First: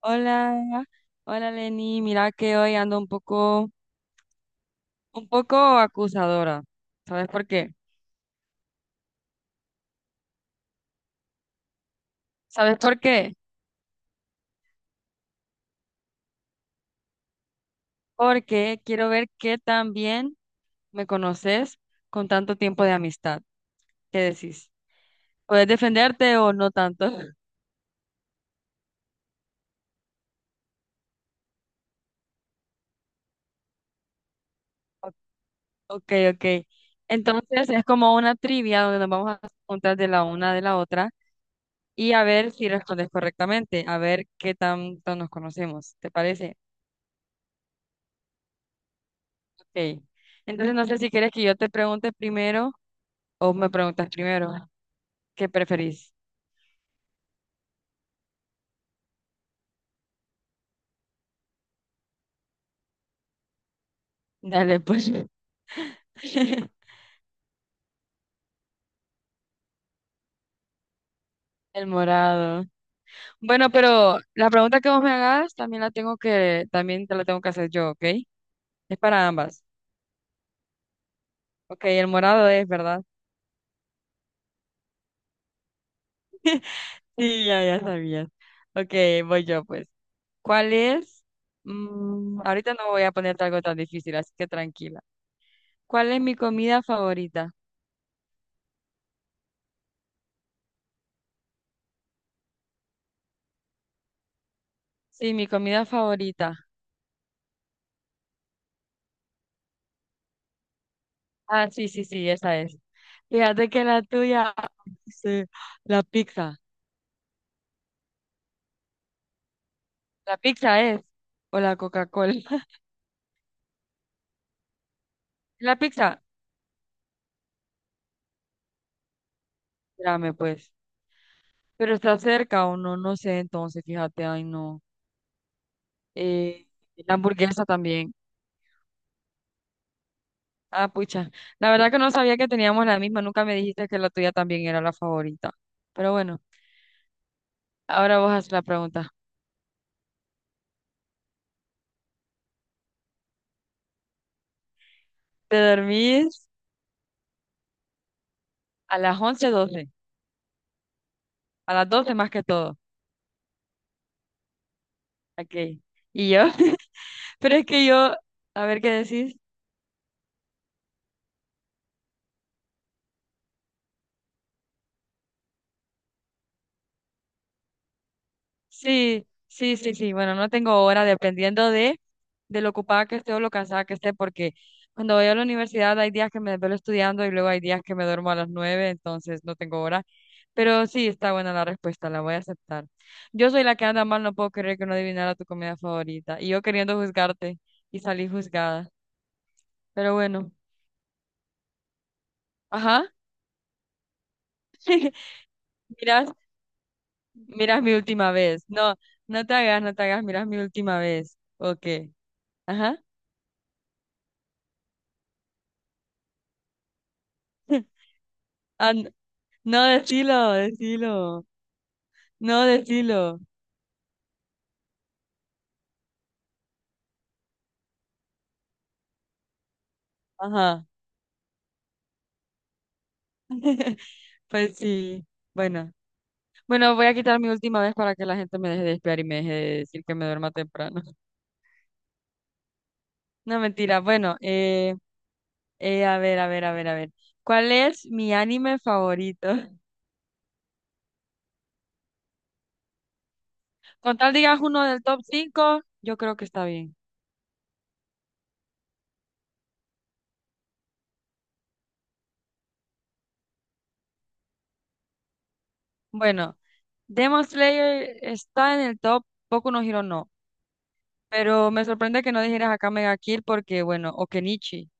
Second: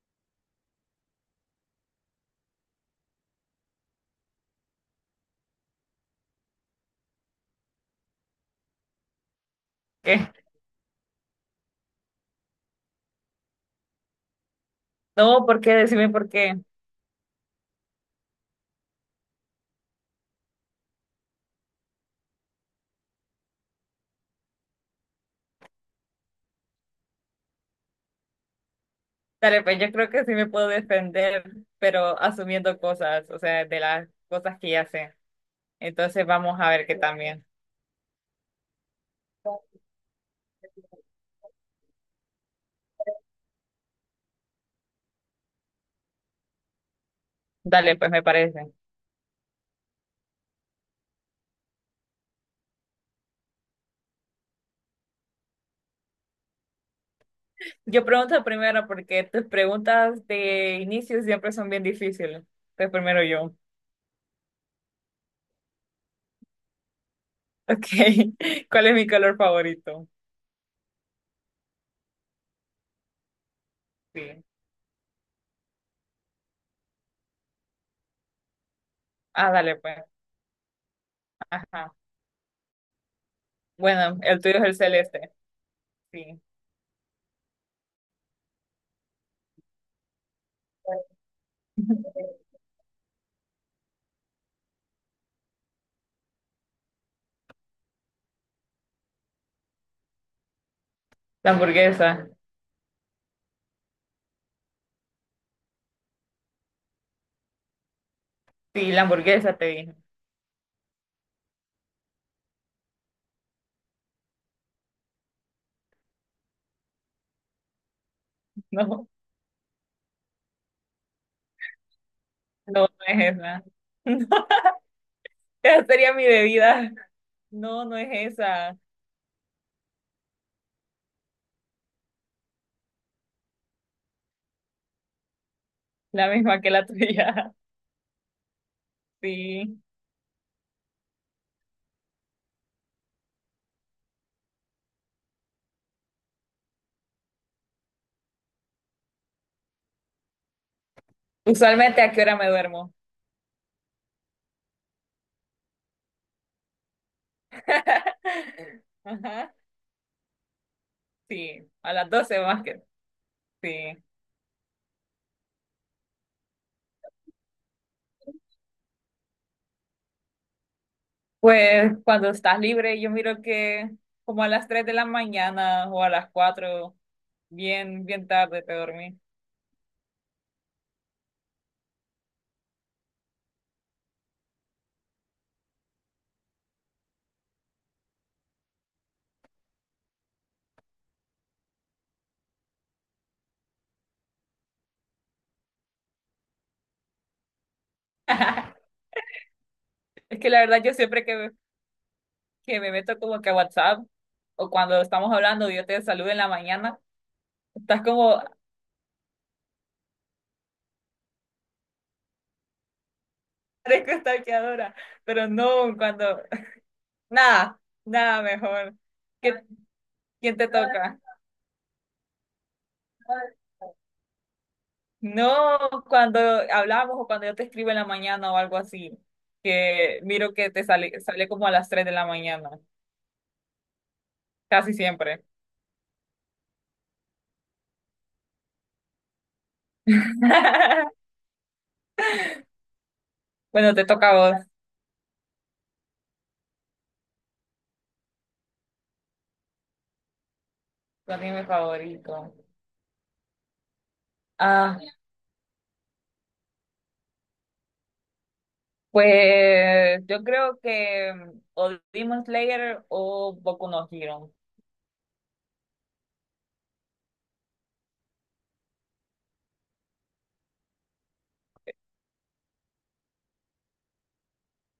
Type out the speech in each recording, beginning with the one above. Hola, hola Lenny, mira que hoy ando un poco acusadora. ¿Sabes por qué? ¿Qué? ¿Sabes por qué? No, ¿por qué? Decime por qué. Porque quiero ver qué tan bien me conoces con tanto tiempo de amistad. ¿Qué decís? ¿Puedes defenderte o no tanto? Dale, pues yo creo que sí me puedo defender, pero asumiendo cosas, o sea, de las cosas que ya sé. Ok, Entonces ok. vamos a ver qué también. Entonces es como una trivia donde nos vamos a preguntar de la una de la otra y a ver si respondes correctamente, a ver qué tanto nos conocemos. ¿Te parece? Dale, pues me parece. Ok. Entonces no sé si quieres que yo te pregunte primero o me preguntas primero. ¿Qué preferís? Yo pregunto primero porque tus preguntas de inicio siempre son bien difíciles. Entonces primero yo. Dale, pues. Ok, ¿cuál es mi color favorito? El morado. Bueno, pero Sí. la pregunta que vos me hagas también te la tengo que hacer yo, ¿ok? Es para Ah, ambas. dale, pues. Ok, Ajá. el morado es, ¿verdad? Bueno, el tuyo es el celeste. Sí. Sí, ya sabías. Ok, voy yo, pues. ¿Cuál es? Mm, ahorita no voy a ponerte algo tan difícil, así que tranquila. ¿Cuál es mi comida favorita? La hamburguesa. Sí, mi comida favorita. Sí, la hamburguesa te dije. Ah, sí, sí, sí, esa es. Fíjate que la tuya, sí, la pizza. No. La pizza es, o la Coca-Cola. No, no es esa. No, La esa sería pizza, mi bebida. No, no es esa. espérame pues. Pero está cerca o no, no sé, entonces, fíjate, ay no. La misma Eh, que la la tuya. hamburguesa también. Sí. Ah, pucha. La verdad que no sabía que teníamos la misma, nunca me dijiste que la tuya también era la favorita. Pero bueno, ahora vos haces la pregunta. Usualmente, ¿a qué hora me duermo? ¿Te dormís a las once Ajá. doce Sí, A las a las 12 más 12 que más todo. que. Sí. Ok. ¿Y yo? Pero es que yo, a ver qué decís. Pues cuando estás libre, yo miro que como a las 3 de la mañana o a las 4 bien, bien tarde te dormí. Sí, sí, sí, sí. Bueno, no tengo hora de lo ocupada que esté o lo cansada que esté, porque cuando voy a la universidad hay días que me desvelo estudiando y luego hay días que me duermo a las 9, entonces no tengo hora. Pero sí, está buena la respuesta, la voy a aceptar. Yo soy la que anda mal, no puedo creer que no adivinara tu comida favorita. Y yo queriendo juzgarte y salí juzgada. Pero Es que bueno, la verdad yo siempre que me ajá. meto como que a WhatsApp o cuando estamos hablando, yo te Mira, saludo en la mañana, Miras mi estás última como vez. No, no te hagas, no te hagas, miras mi última vez. Ok. Ajá. parezco stalkeadora, pero no, cuando, nada, nada Ah, mejor. n- ¿Qué- no, decilo, ¿Quién te toca? decilo. No, decilo. No, cuando hablamos o cuando yo te escribo en la mañana o algo así, que miro que te Ajá. sale como a las 3 de la mañana, Pues casi sí. siempre. Bueno. Bueno, voy a quitar mi última vez para que la gente me deje de espiar y me deje de decir que me duerma temprano. No, Bueno, mentira. te toca a Bueno, vos, a ver, a ver, a ver, a ver. ¿Cuál es mi anime favorito? tu anime favorito. Con tal digas uno Ah, del top 5, yo creo que está bien. pues yo creo que o Demon Slayer o Boku no Hero. Bueno. Demon Slayer está en el top, Boku no Hero no. Pero me sorprende que no dijeras acá Mega Kill porque, bueno, o Kenichi,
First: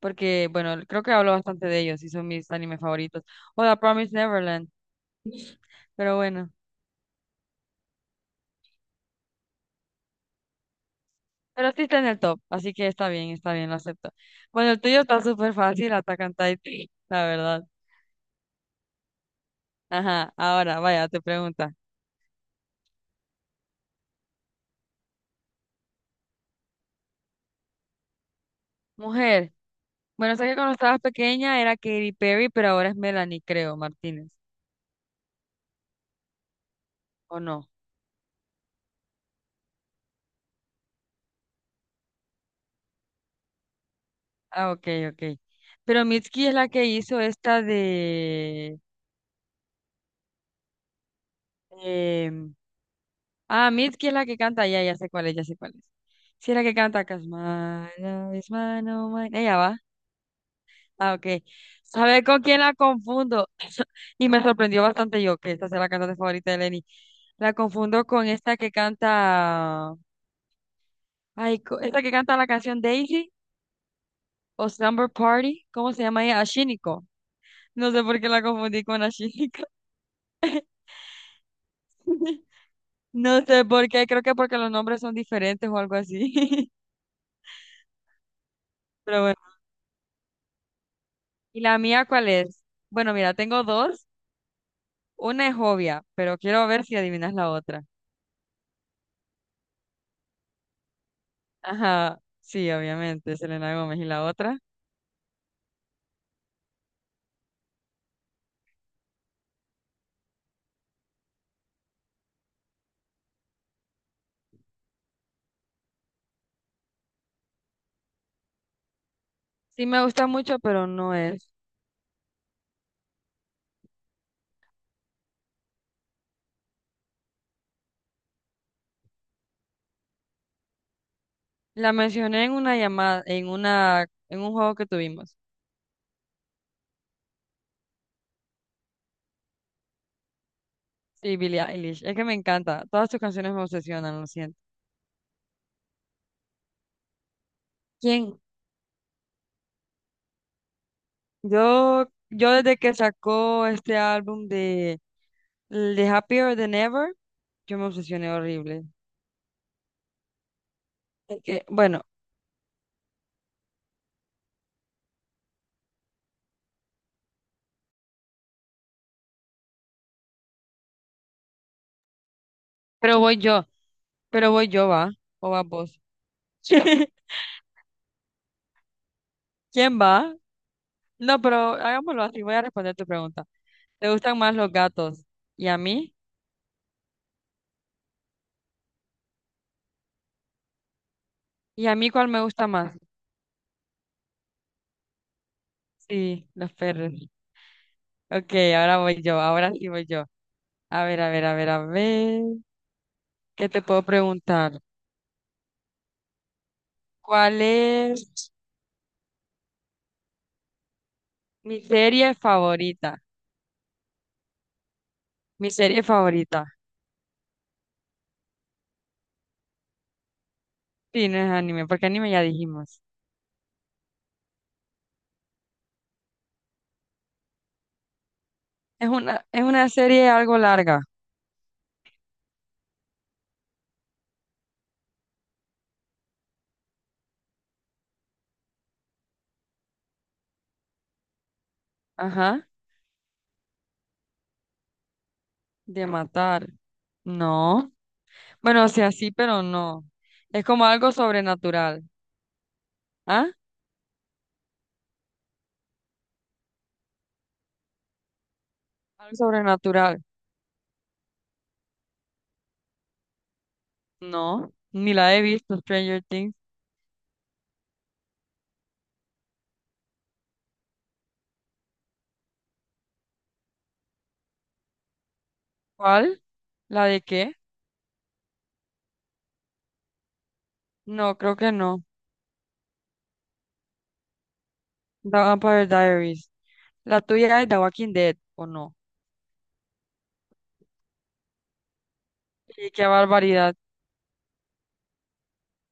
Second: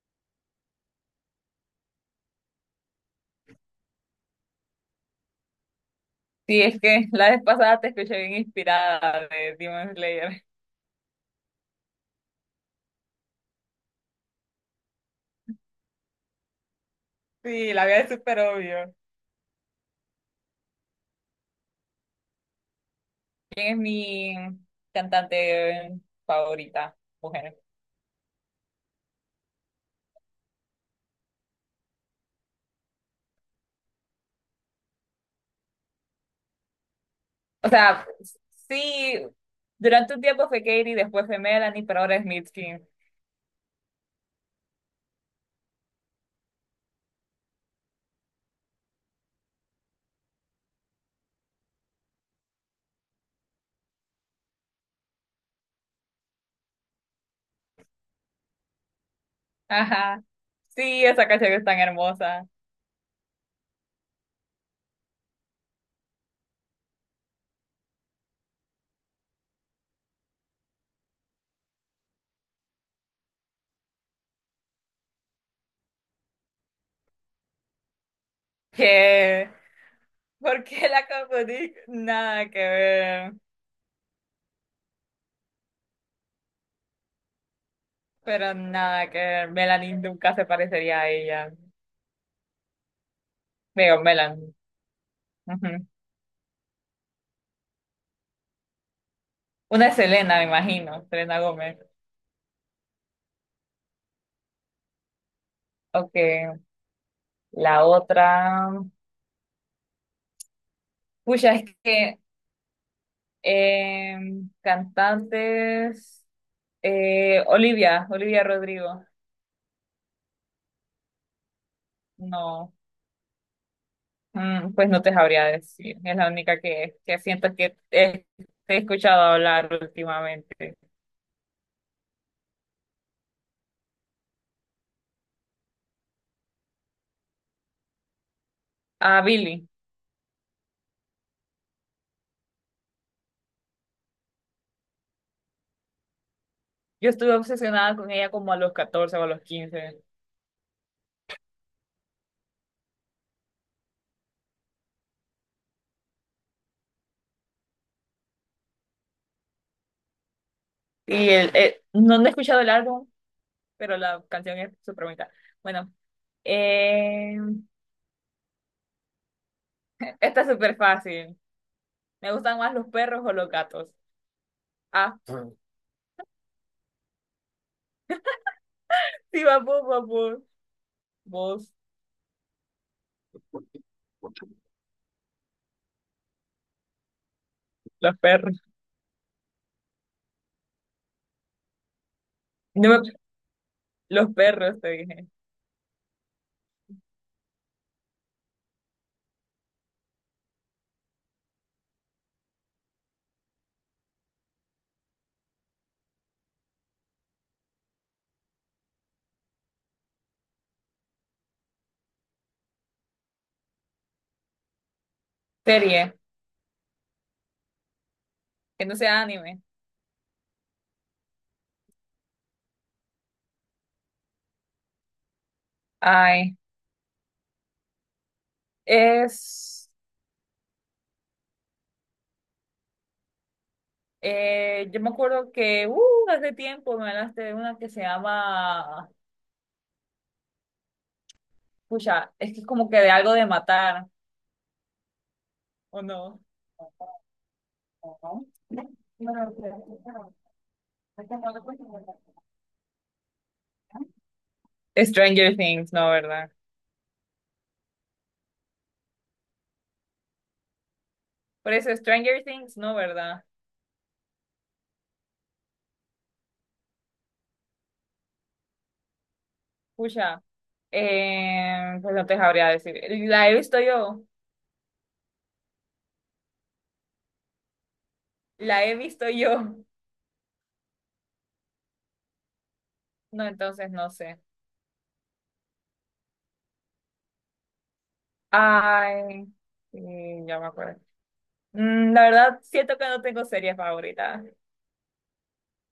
porque, bueno, creo que hablo bastante de ellos y son mis animes favoritos. O The Promised Neverland, pero bueno. Sí, es que la vez pasada te escuché bien inspirada de Demon Slayer. Pero sí está en el top, así que está bien, lo acepto. Bueno, el tuyo está súper fácil, Attack on Titan, la verdad. Sí, la vida es súper obvio. Ajá, ahora, vaya, te pregunta. ¿Quién es mi cantante favorita? Mujer. Mujer, bueno, sé que cuando estabas pequeña era Katy Perry, pero ahora es Melanie, creo, Martínez, ¿o no? O sea, sí, durante un tiempo fue Katy, después fue Melanie, pero ahora es Mitski. Ah, ok, ok. Pero Mitski es la que hizo esta de... em, Mitski es la que canta, ya sé cuál es, ya sé cuál es. Sí, es la que canta, Cause my love is mine, oh mine. Ella va. Ajá. Sí, Ah, esa ok. canción es tan ¿Sabes con hermosa. quién la confundo? Y me sorprendió bastante yo, que esta sea la cantante favorita de Lenny. La confundo con esta que canta... Ay, esta que canta la canción Daisy o Slumber Party. ¿Cómo se llama ella? Ashiniko. No sé por qué la confundí con Que, Ashiniko. ¿por qué la confundí? Nada que ver. No sé por qué, creo que porque los nombres son diferentes o algo así. Pero nada que Pero bueno. ver. Melanie nunca se parecería a ella. ¿Y la mía cuál es? Bueno, mira, tengo Digo, dos. Melanie. Una es Ujú. obvia, pero quiero ver si adivinas la otra. Una es Selena, me imagino. Selena Gómez. Ajá, sí, obviamente, Selena Gómez. ¿Y la otra? Ok. La otra. Pucha, es que Eh, cantantes. Olivia, Olivia Rodrigo. Sí me gusta mucho, pero no es. No, pues no te sabría decir. Es la única que siento que te he escuchado hablar últimamente. La mencioné en una llamada, en un juego que tuvimos. A Billy. Sí, Billie Eilish. Es que me encanta. Todas sus canciones me obsesionan, lo siento. Yo estuve obsesionada con ella ¿Quién? como a los 14 o a los 15. Yo desde que sacó este álbum de Happier Than Ever. Yo me obsesioné horrible. Es que bueno, No, no he escuchado el álbum, pero la canción es súper bonita. Bueno, eh, esta es súper fácil. ¿Me gustan más los pero perros o voy los yo, gatos? pero voy yo, va, Ah, o vas vos. sí, vamos, ¿Quién va? vamos. No, Vos. pero hagámoslo así, voy a responder tu pregunta. ¿Te gustan más los gatos? ¿Y a mí? Los perros. ¿Y a mí cuál me gusta No más? me- Los perros, te dije. Sí, los perros. Ok, ahora sí voy yo. A ver, a ver, a ver, a ver. ¿Qué te puedo preguntar? ¿Cuál es mi serie favorita? Mi serie Serie, favorita. que no sea anime. Sí, no es anime, porque anime ya dijimos. Ay, Es una es... serie algo larga. Yo me acuerdo que hace tiempo me hablaste de una que se llama... Pucha, es que es Ajá. como que de algo de matar, ¿o De no? matar. No. Ajá. Bueno, o sea, sí, pero no. Es como algo sobrenatural. ¿Ah? Stranger Things, no, ¿verdad? Algo sobrenatural. Por eso Stranger Things, no, ¿verdad? No. Ni la he visto, Stranger Things. Pucha, pues no te sabría decir. La he visto yo, ¿Cuál? ¿La de qué? la he visto yo. No, creo que no. No, entonces no sé. The Vampire Diaries. La tuya es The Walking Dead, ¿o no? Ay, sí, ya me acuerdo. Mm, la verdad, Y siento qué que no tengo barbaridad. series favoritas.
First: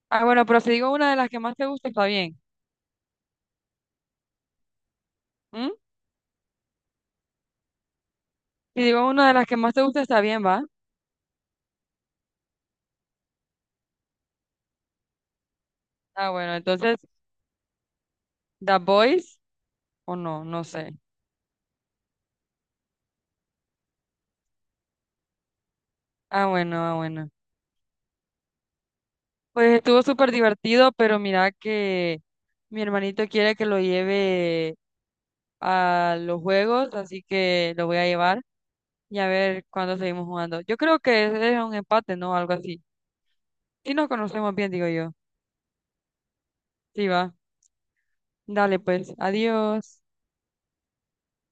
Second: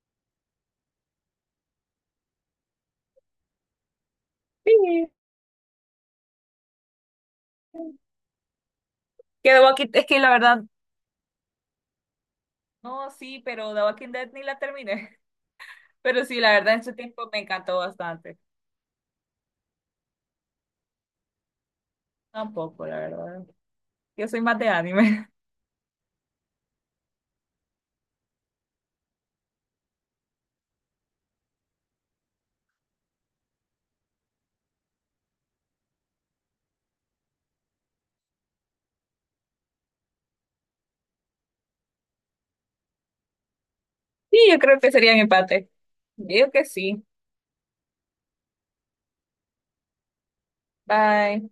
Ah, bueno, pero si digo una de las que más te gusta, está bien. Sí. ¿Mm? Si digo una de las Que que The más te Walking gusta, es que está la bien, ¿va? verdad, no, sí, pero The Walking Dead ni la terminé. Pero Ah, sí, la bueno, verdad, en su entonces, tiempo me encantó bastante. The Boys, ¿o no? No sé. Tampoco, la verdad. Yo soy más de anime. Ah, bueno, ah, bueno. Pues estuvo súper divertido, pero mira que mi hermanito quiere que lo lleve a los juegos, así que lo voy a llevar y a ver cuándo seguimos jugando. Yo creo que es un empate, ¿no? Algo así. Si nos Sí, conocemos yo bien, creo digo que yo. sería mi empate. Digo que sí. Sí, va. Dale, pues. Adiós. Bye.